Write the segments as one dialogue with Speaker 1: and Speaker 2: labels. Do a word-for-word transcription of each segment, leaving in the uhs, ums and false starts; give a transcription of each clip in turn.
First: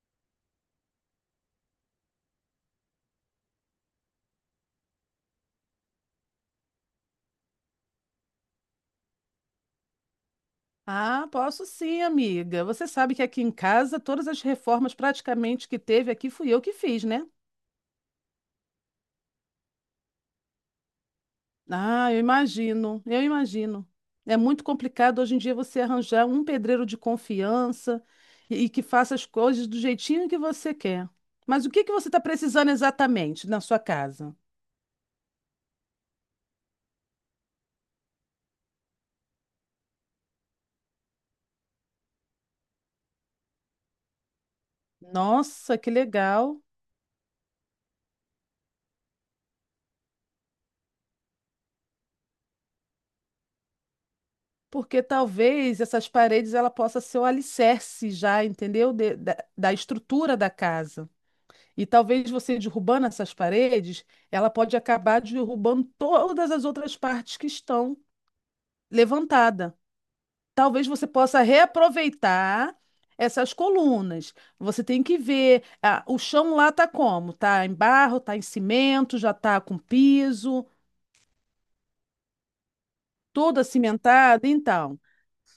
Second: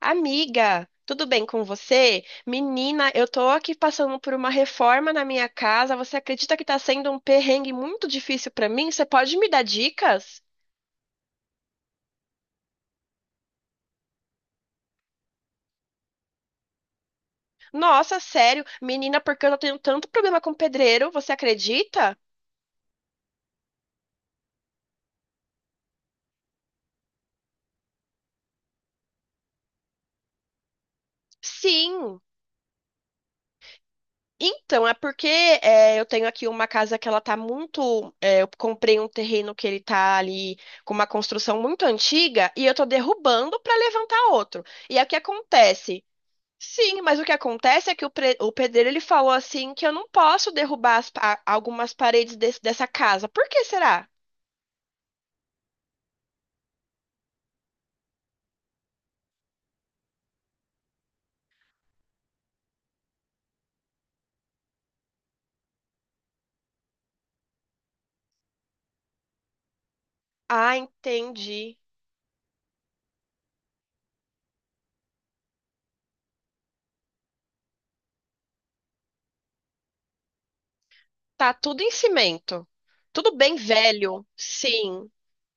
Speaker 1: Amiga, tudo bem com você? Menina, eu tô aqui passando por uma reforma na minha casa. Você acredita que tá sendo um perrengue muito difícil pra mim? Você pode me dar dicas?
Speaker 2: Ah, posso sim, amiga. Você sabe que aqui em casa todas as reformas praticamente que teve aqui fui eu que fiz, né?
Speaker 1: Nossa, sério, menina, porque eu tô tendo tanto problema com pedreiro, você
Speaker 2: Ah,
Speaker 1: acredita?
Speaker 2: eu imagino, eu imagino. É muito complicado hoje em dia você arranjar um pedreiro de confiança e, e que faça as coisas do jeitinho que você quer. Mas o que que você
Speaker 1: Sim.
Speaker 2: está precisando exatamente na sua casa?
Speaker 1: Então, é porque é, eu tenho aqui uma casa que ela tá muito. é, eu comprei um terreno que ele tá ali com uma construção muito antiga e eu tô derrubando para levantar outro. E aí o que
Speaker 2: Nossa, que
Speaker 1: acontece?
Speaker 2: legal!
Speaker 1: Sim, mas o que acontece é que o, pre- o pedreiro ele falou assim que eu não posso derrubar as pa- algumas paredes desse- dessa casa. Por que será?
Speaker 2: Porque talvez essas paredes ela possa ser o alicerce já, entendeu? De- da da estrutura da casa. E talvez você derrubando essas paredes, ela pode acabar derrubando todas as outras partes que estão levantadas.
Speaker 1: Ah,
Speaker 2: Talvez você possa
Speaker 1: entendi.
Speaker 2: reaproveitar essas colunas. Você tem que ver, ah, o chão lá tá como? Tá em barro, tá em cimento, já tá com piso,
Speaker 1: Tá tudo em cimento. Tudo bem
Speaker 2: toda
Speaker 1: velho.
Speaker 2: cimentada, então.
Speaker 1: Sim.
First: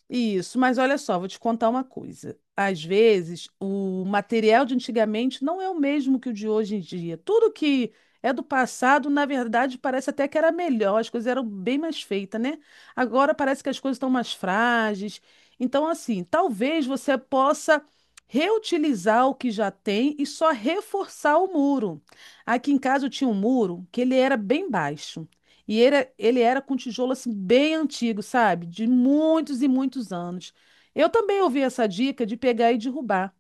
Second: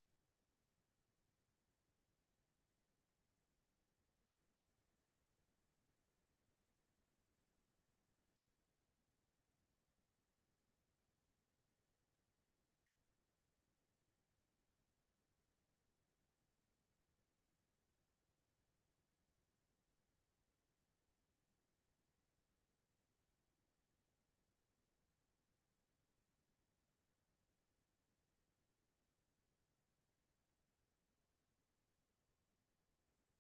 Speaker 2: Isso, mas olha só, vou te contar uma coisa. Às vezes, o material de antigamente não é o mesmo que o de hoje em dia. Tudo que é do passado, na verdade, parece até que era melhor, as coisas eram bem mais feitas, né? Agora parece que as coisas estão mais frágeis. Então, assim, talvez você possa reutilizar o que já tem e só reforçar o muro. Aqui em casa eu tinha um muro que ele era bem baixo. E ele, é- ele era com tijolo assim bem antigo, sabe? De muitos e muitos anos. Eu também ouvi essa dica de pegar e derrubar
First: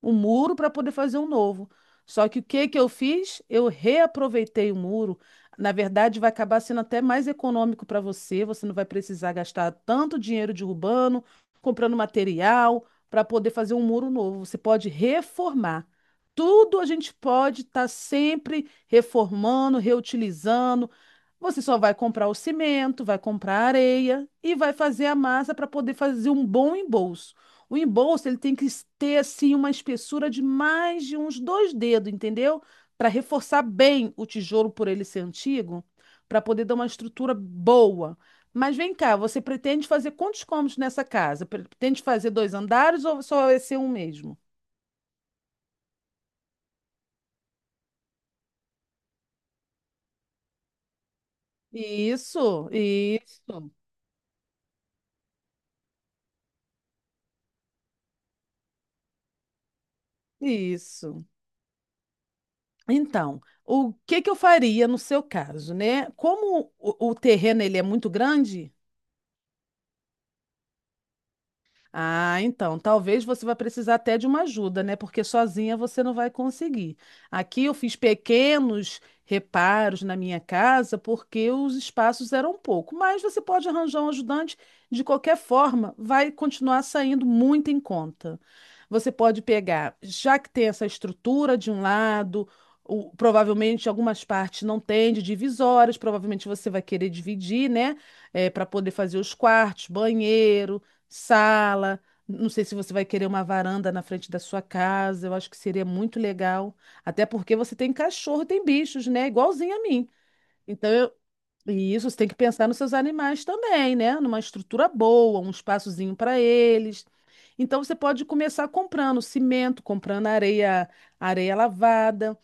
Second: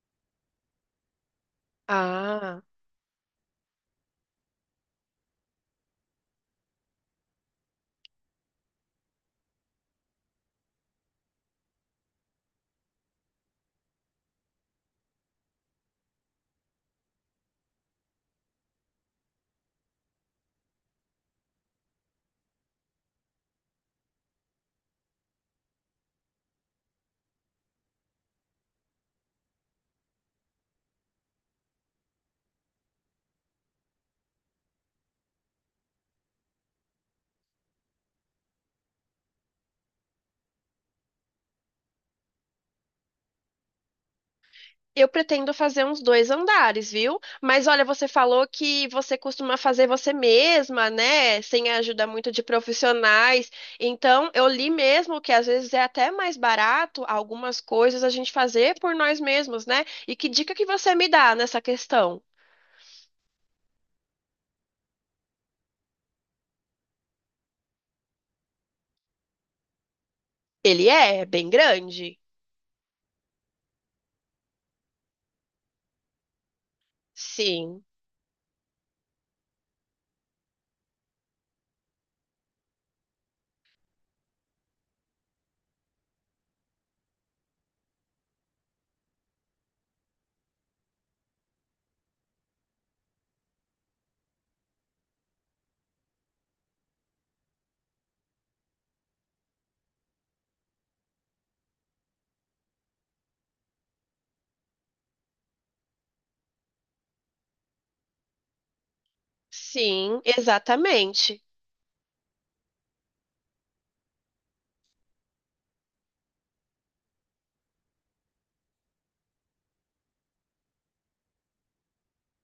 Speaker 2: o muro para poder fazer um novo. Só que o
Speaker 1: Ah.
Speaker 2: que que eu fiz? Eu reaproveitei o muro. Na verdade, vai acabar sendo até mais econômico para você. Você não vai precisar gastar tanto dinheiro derrubando, comprando material para poder fazer um muro novo. Você pode reformar. Tudo a gente pode estar sempre reformando, reutilizando, você só vai comprar o cimento, vai comprar a areia e vai fazer a massa para poder fazer um bom embolso. O embolso ele tem que s- ter assim uma espessura de mais de uns dois dedos, entendeu? Para reforçar bem o tijolo por ele ser antigo, para poder dar uma estrutura boa. Mas vem cá, você pretende fazer quantos cômodos nessa casa? Pretende fazer dois andares ou só vai ser um mesmo?
Speaker 1: Eu pretendo fazer uns dois andares, viu? Mas olha, você falou que você costuma fazer você mesma, né? Sem a ajuda muito de
Speaker 2: Isso,
Speaker 1: profissionais.
Speaker 2: isso,
Speaker 1: Então, eu li mesmo que às vezes é até mais barato algumas coisas a gente fazer por nós mesmos, né? E que dica que você me
Speaker 2: isso.
Speaker 1: dá nessa questão?
Speaker 2: Então, o que que eu faria no seu caso, né? Como o, o terreno ele é muito grande.
Speaker 1: Ele é bem grande?
Speaker 2: Ah, então, talvez você vai precisar até de uma ajuda, né? Porque sozinha você não vai conseguir. Aqui eu
Speaker 1: Sim,
Speaker 2: fiz pequenos reparos na minha casa porque os espaços eram pouco, mas você pode arranjar um ajudante, de qualquer forma, vai continuar saindo muito em conta. Você pode pegar, já que tem essa estrutura de um lado, o- provavelmente algumas partes não têm de divisórias, provavelmente você vai querer dividir, né? Eh, para poder fazer os quartos, banheiros, sala. Não sei se você vai querer uma varanda na frente da sua casa. Eu acho que seria muito legal. Até porque você tem cachorro, tem bichos, né? Igualzinho a mim.
Speaker 1: sim,
Speaker 2: Então, eu...
Speaker 1: exatamente.
Speaker 2: e isso, você tem que pensar nos seus animais também, né? Numa estrutura boa, um espaçozinho para eles. Então, você pode começar comprando cimento, comprando areia, areia lavada,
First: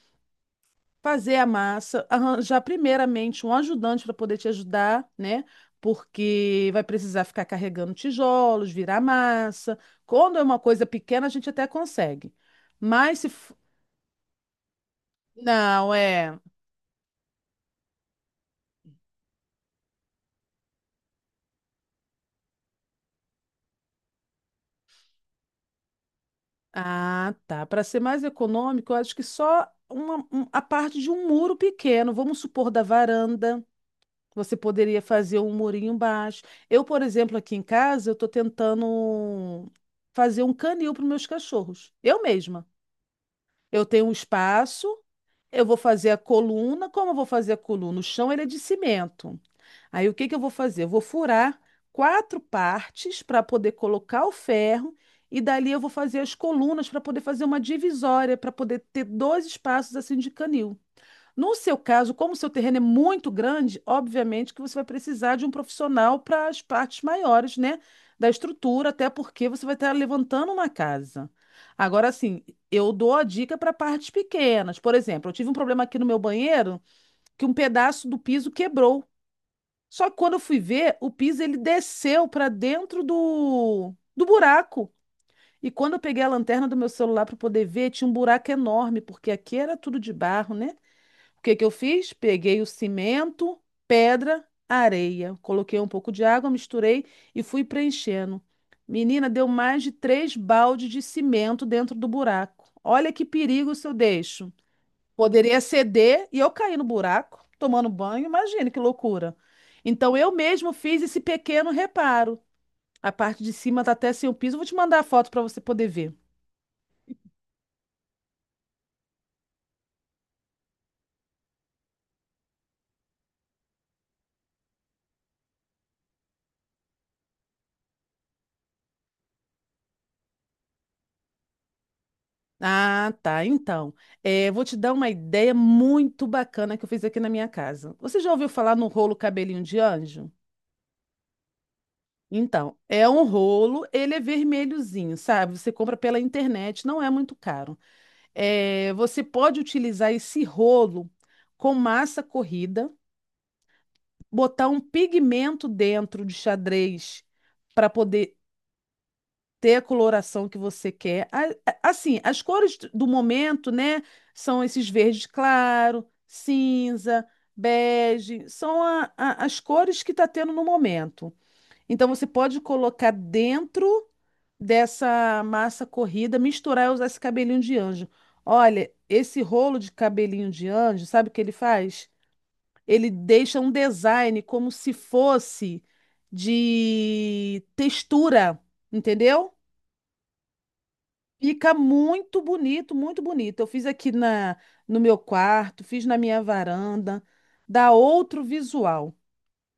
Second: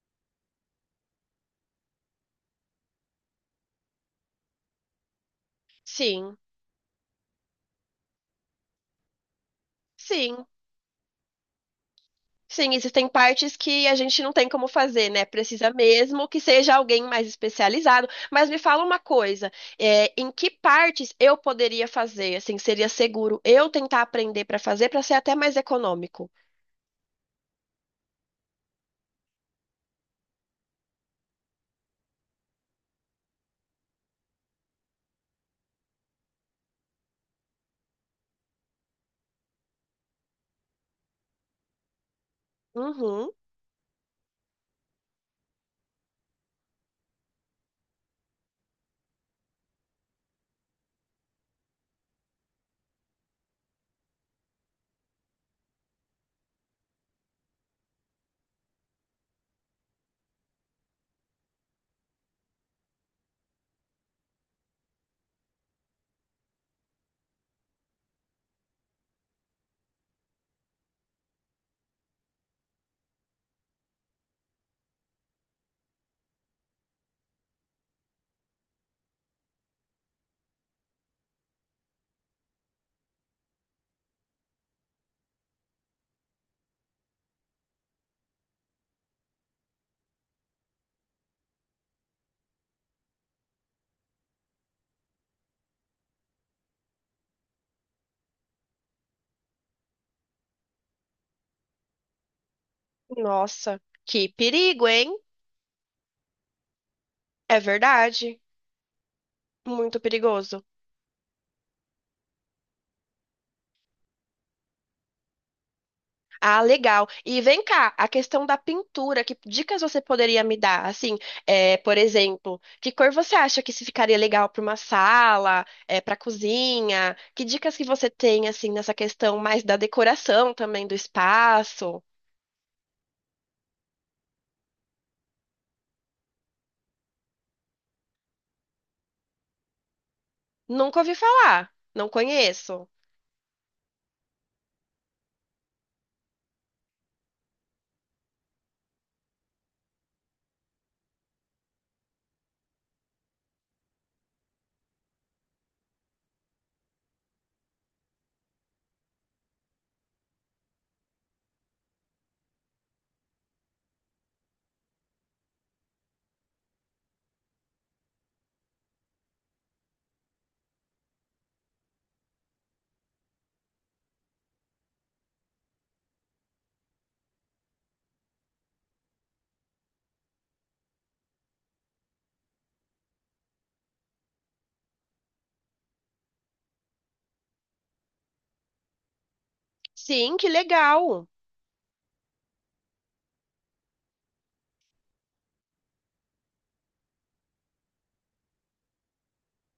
Speaker 2: fazer a massa, arranjar primeiramente um ajudante para poder te ajudar, né?
Speaker 1: Sim,
Speaker 2: Porque vai precisar ficar carregando tijolos, virar massa. Quando é
Speaker 1: sim.
Speaker 2: uma coisa pequena, a gente até consegue.
Speaker 1: Sim, existem
Speaker 2: Mas se. F-
Speaker 1: partes que a gente não tem como fazer, né? Precisa
Speaker 2: Não,
Speaker 1: mesmo que
Speaker 2: é.
Speaker 1: seja alguém mais especializado. Mas me fala uma coisa, é, em que partes eu poderia fazer? Assim, seria seguro eu tentar aprender para fazer para ser até mais econômico?
Speaker 2: Ah, tá. Para ser mais econômico, eu acho que só uma, um- a parte de um muro pequeno, vamos supor, da varanda. Você poderia fazer um murinho baixo. Eu, por exemplo, aqui em casa, eu estou tentando fazer um canil para meus cachorros. Eu mesma.
Speaker 1: Uhum.
Speaker 2: Eu tenho um espaço, eu vou fazer a coluna. Como eu vou fazer a coluna? O chão ele é de cimento. Aí o que que eu vou fazer? Eu vou furar quatro partes para poder colocar o ferro e dali eu vou fazer as colunas para poder fazer uma divisória, para poder ter dois espaços assim de canil. No seu caso, como o seu terreno é muito grande, obviamente que você vai precisar de um profissional para as partes maiores, né, da estrutura, até porque você vai estar levantando uma casa. Agora, assim, eu dou a dica para partes pequenas. Por exemplo, eu tive um problema aqui no meu banheiro que um pedaço do piso quebrou. Só que quando eu fui ver, o piso ele desceu para dentro do, do buraco. E quando eu peguei a lanterna do meu celular para poder ver, tinha um buraco enorme, porque aqui era tudo de barro, né? O que que eu fiz? Peguei o cimento, pedra, areia. Coloquei um pouco de água, misturei e fui preenchendo. Menina, deu mais de três baldes de cimento dentro do buraco. Olha que perigo
Speaker 1: Nossa,
Speaker 2: se eu
Speaker 1: que
Speaker 2: deixo.
Speaker 1: perigo, hein?
Speaker 2: Poderia ceder e eu cair no buraco,
Speaker 1: É
Speaker 2: tomando banho.
Speaker 1: verdade,
Speaker 2: Imagine que loucura.
Speaker 1: muito
Speaker 2: Então, eu
Speaker 1: perigoso.
Speaker 2: mesmo fiz esse pequeno reparo. A parte de cima está até sem o piso. Eu vou te mandar a foto para você poder ver.
Speaker 1: Ah, legal. E vem cá, a questão da pintura, que dicas você poderia me dar? Assim, é, por exemplo, que cor você acha que se ficaria legal para uma sala, para cozinha? Que dicas que você tem assim nessa questão mais da decoração também do espaço?
Speaker 2: Ah, tá. Então, eh, vou te dar uma ideia muito bacana que eu fiz aqui na minha casa. Você já ouviu falar no rolo cabelinho de anjo?
Speaker 1: Nunca ouvi falar, não
Speaker 2: Então,
Speaker 1: conheço.
Speaker 2: é um rolo, ele é vermelhozinho, sabe? Você compra pela internet, não é muito caro. Eh, você pode utilizar esse rolo com massa corrida, botar um pigmento dentro de xadrez para poder ter a coloração que você quer. A- a- Assim, as cores do momento, né, são esses verde claro, cinza, bege, são a- a- as cores que está tendo no momento. Então você pode colocar dentro dessa massa corrida, misturar e usar esse cabelinho de anjo. Olha, esse rolo de cabelinho de anjo, sabe o que ele faz? Ele deixa um design como se fosse de textura, entendeu?
Speaker 1: Sim, que legal.
Speaker 2: Fica muito bonito, muito bonito. Eu fiz aqui na, no meu quarto, fiz na minha varanda, dá outro visual.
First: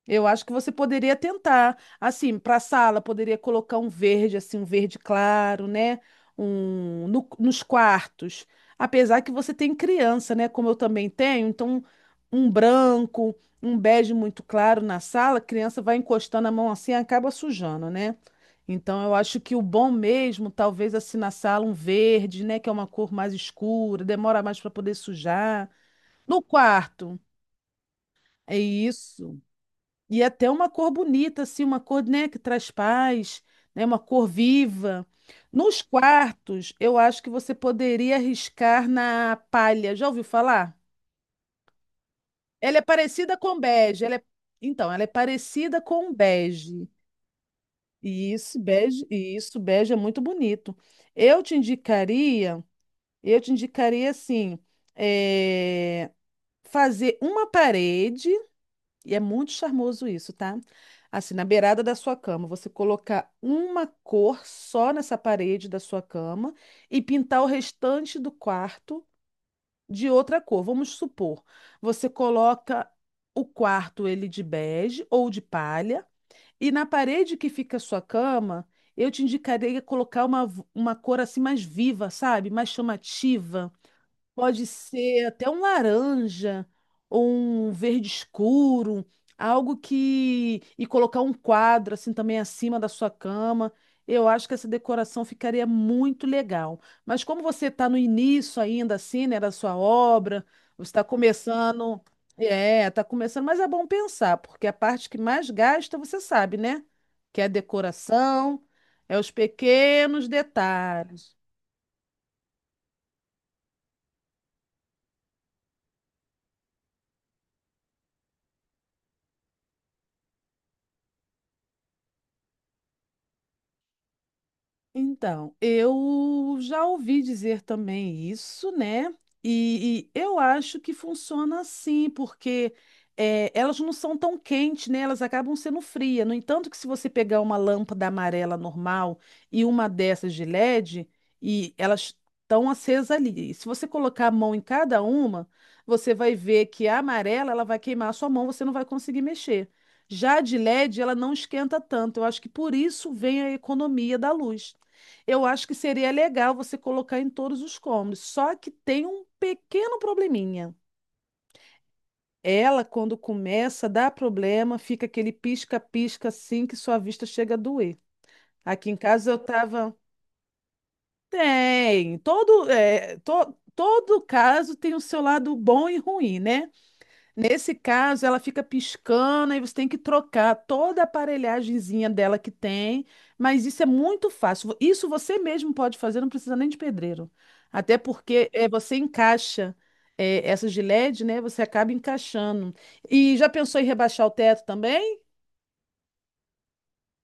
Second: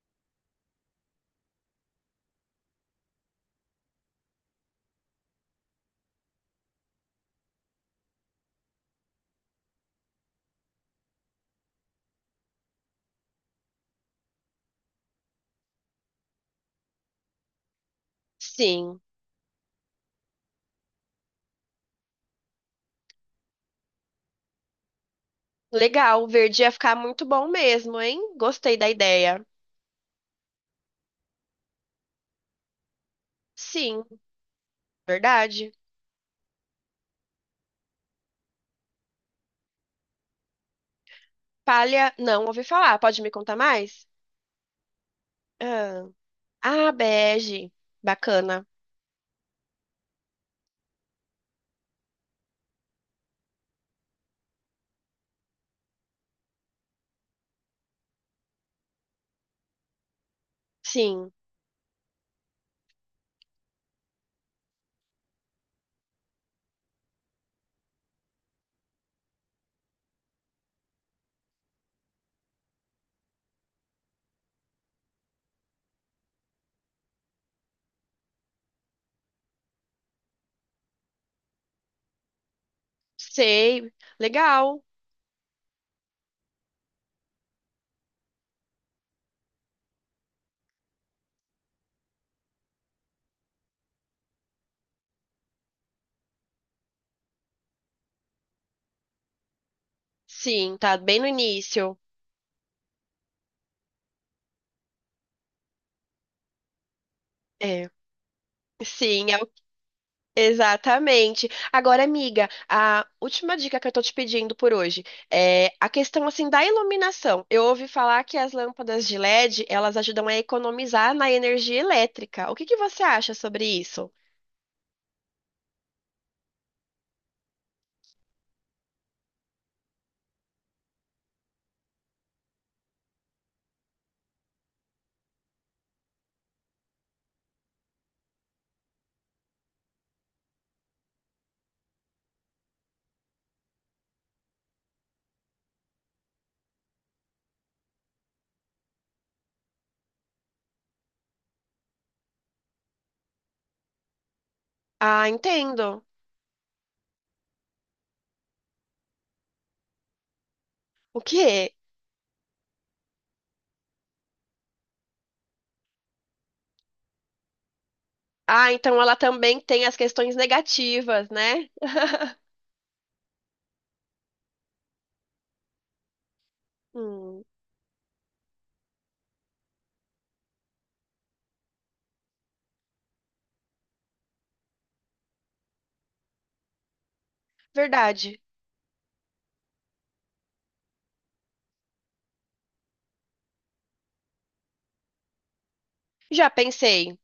Speaker 2: Eu acho que você poderia tentar, assim, para a sala, poderia colocar um verde, assim, um verde claro, né? Um, no- nos quartos, apesar que você tem criança, né? Como eu também tenho, então um branco, um bege muito claro na sala, a criança vai encostando a mão assim e acaba sujando, né?
Speaker 1: Sim,
Speaker 2: Então eu acho que o bom mesmo, talvez assim na sala, um verde, né? Que é uma cor mais escura, demora mais para poder sujar.
Speaker 1: legal.
Speaker 2: No
Speaker 1: Verde ia ficar
Speaker 2: quarto,
Speaker 1: muito bom mesmo, hein?
Speaker 2: é
Speaker 1: Gostei da
Speaker 2: isso.
Speaker 1: ideia.
Speaker 2: E é até uma cor bonita, assim, uma cor, né, que traz paz, né, uma
Speaker 1: Sim,
Speaker 2: cor viva.
Speaker 1: verdade.
Speaker 2: Nos quartos, eu acho que você poderia arriscar na palha. Já ouviu falar?
Speaker 1: Palha, não ouvi
Speaker 2: Ela é
Speaker 1: falar. Pode me
Speaker 2: parecida
Speaker 1: contar
Speaker 2: com bege.
Speaker 1: mais?
Speaker 2: Ela é... Então, ela é parecida
Speaker 1: Ah.
Speaker 2: com bege.
Speaker 1: Ah, bege.
Speaker 2: E isso,
Speaker 1: Bacana.
Speaker 2: bege, e isso, bege é muito bonito. Eu te indicaria, eu te indicaria assim, eh, fazer uma parede. E é muito charmoso isso, tá?
Speaker 1: Sim.
Speaker 2: Assim, na beirada da sua cama, você colocar uma cor só nessa parede da sua cama e pintar o restante do quarto de outra cor. Vamos supor, você coloca o quarto ele de bege ou de palha e na parede que fica a sua cama, eu te indicaria colocar uma, v- uma cor assim mais viva, sabe? Mais chamativa.
Speaker 1: Sei.
Speaker 2: Pode
Speaker 1: Legal.
Speaker 2: ser até um laranja ou um verde escuro, algo que. E colocar um quadro assim também acima da sua cama. Eu acho que essa decoração ficaria muito legal. Mas como você está no início ainda, assim, né, da sua obra,
Speaker 1: Sim,
Speaker 2: você
Speaker 1: tá
Speaker 2: está
Speaker 1: bem no início.
Speaker 2: começando. É, está começando, mas é bom pensar, porque a parte que mais gasta, você sabe, né? Que é a
Speaker 1: É.
Speaker 2: decoração, é
Speaker 1: Sim,
Speaker 2: os
Speaker 1: é o-
Speaker 2: pequenos detalhes.
Speaker 1: exatamente. Agora, amiga, a última dica que eu tô te pedindo por hoje é a questão assim da iluminação. Eu ouvi falar que as lâmpadas de L E D, elas ajudam a economizar na energia elétrica. O que que você acha sobre isso?
Speaker 2: Então, eu já ouvi dizer também isso, né? E, e eu acho que funciona assim, porque eh, elas não são tão quentes, né? Elas acabam sendo frias. No entanto, que se você pegar uma lâmpada amarela normal e uma dessas de L E D, e elas estão acesas ali. E se você colocar a mão em cada uma, você vai ver que a amarela ela vai queimar a sua mão, você não vai conseguir mexer. Já a de L E D, ela não esquenta tanto. Eu acho que por isso vem a economia da luz.
Speaker 1: Ah,
Speaker 2: Eu acho que
Speaker 1: entendo.
Speaker 2: seria legal você colocar em todos os cômodos, só que tem um pequeno probleminha.
Speaker 1: O quê?
Speaker 2: Ela, quando começa, dá problema, fica aquele pisca-pisca assim que sua vista chega a doer.
Speaker 1: Ah,
Speaker 2: Aqui em
Speaker 1: então ela
Speaker 2: casa eu
Speaker 1: também tem as
Speaker 2: tava.
Speaker 1: questões negativas, né?
Speaker 2: Tem, todo, é, to- todo caso tem o seu lado bom e ruim, né?
Speaker 1: Hum,
Speaker 2: Nesse caso, ela fica piscando e você tem que trocar toda a aparelhagemzinha dela que tem, mas isso é muito fácil. Vo- Isso você mesmo pode fazer, não precisa nem de pedreiro. Até
Speaker 1: verdade.
Speaker 2: porque é, você encaixa é, essas de L E D, né? Você acaba encaixando. E já pensou em rebaixar o teto também?
Speaker 1: Já pensei.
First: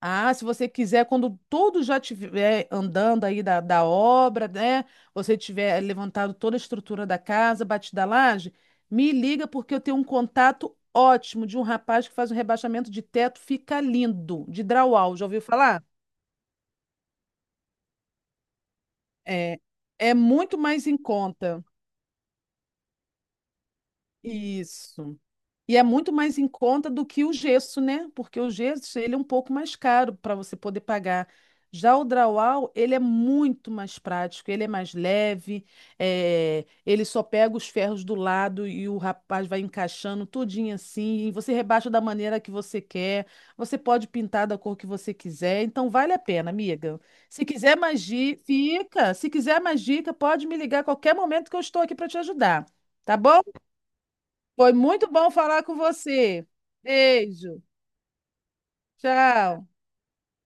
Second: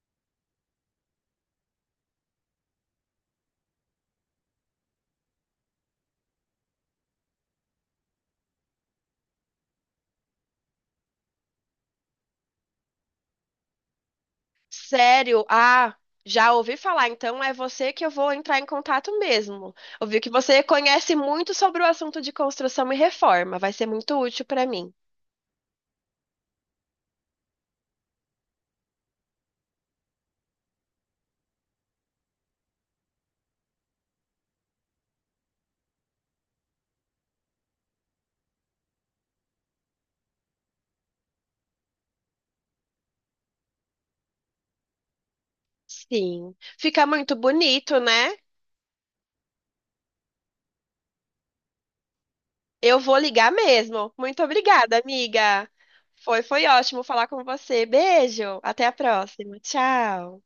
Speaker 2: Ah, se você quiser, quando tudo já estiver andando aí da, da obra, né? Você tiver levantado toda a estrutura da casa, batida a laje, me liga porque eu tenho um contato ótimo de um rapaz que faz um rebaixamento de teto, fica lindo, de drywall, já ouviu
Speaker 1: Sério?
Speaker 2: falar?
Speaker 1: Ah, já ouvi falar. Então é você que eu vou entrar em contato
Speaker 2: É,
Speaker 1: mesmo.
Speaker 2: é
Speaker 1: Ouvi que
Speaker 2: muito
Speaker 1: você
Speaker 2: mais em
Speaker 1: conhece muito
Speaker 2: conta.
Speaker 1: sobre o assunto de construção e reforma. Vai ser muito útil para mim.
Speaker 2: Isso. E é muito mais em conta do que o gesso, né? Porque o gesso, ele é um pouco mais caro para você poder pagar. Já o drywall, ele é muito mais prático, ele é mais leve, eh, ele só pega os ferros do lado e o rapaz vai encaixando tudinho assim, e você rebaixa da maneira que você quer, você pode pintar da cor que você quiser, então vale a pena,
Speaker 1: Sim.
Speaker 2: amiga.
Speaker 1: Fica muito
Speaker 2: Se quiser
Speaker 1: bonito,
Speaker 2: mais
Speaker 1: né?
Speaker 2: dica, fica, se quiser mais dica, pode me ligar a qualquer momento que eu estou aqui para te ajudar,
Speaker 1: Eu
Speaker 2: tá
Speaker 1: vou
Speaker 2: bom?
Speaker 1: ligar mesmo. Muito
Speaker 2: Foi
Speaker 1: obrigada,
Speaker 2: muito bom falar
Speaker 1: amiga.
Speaker 2: com
Speaker 1: Foi,
Speaker 2: você.
Speaker 1: foi ótimo falar com
Speaker 2: Beijo.
Speaker 1: você. Beijo. Até a próxima.
Speaker 2: Tchau.
Speaker 1: Tchau.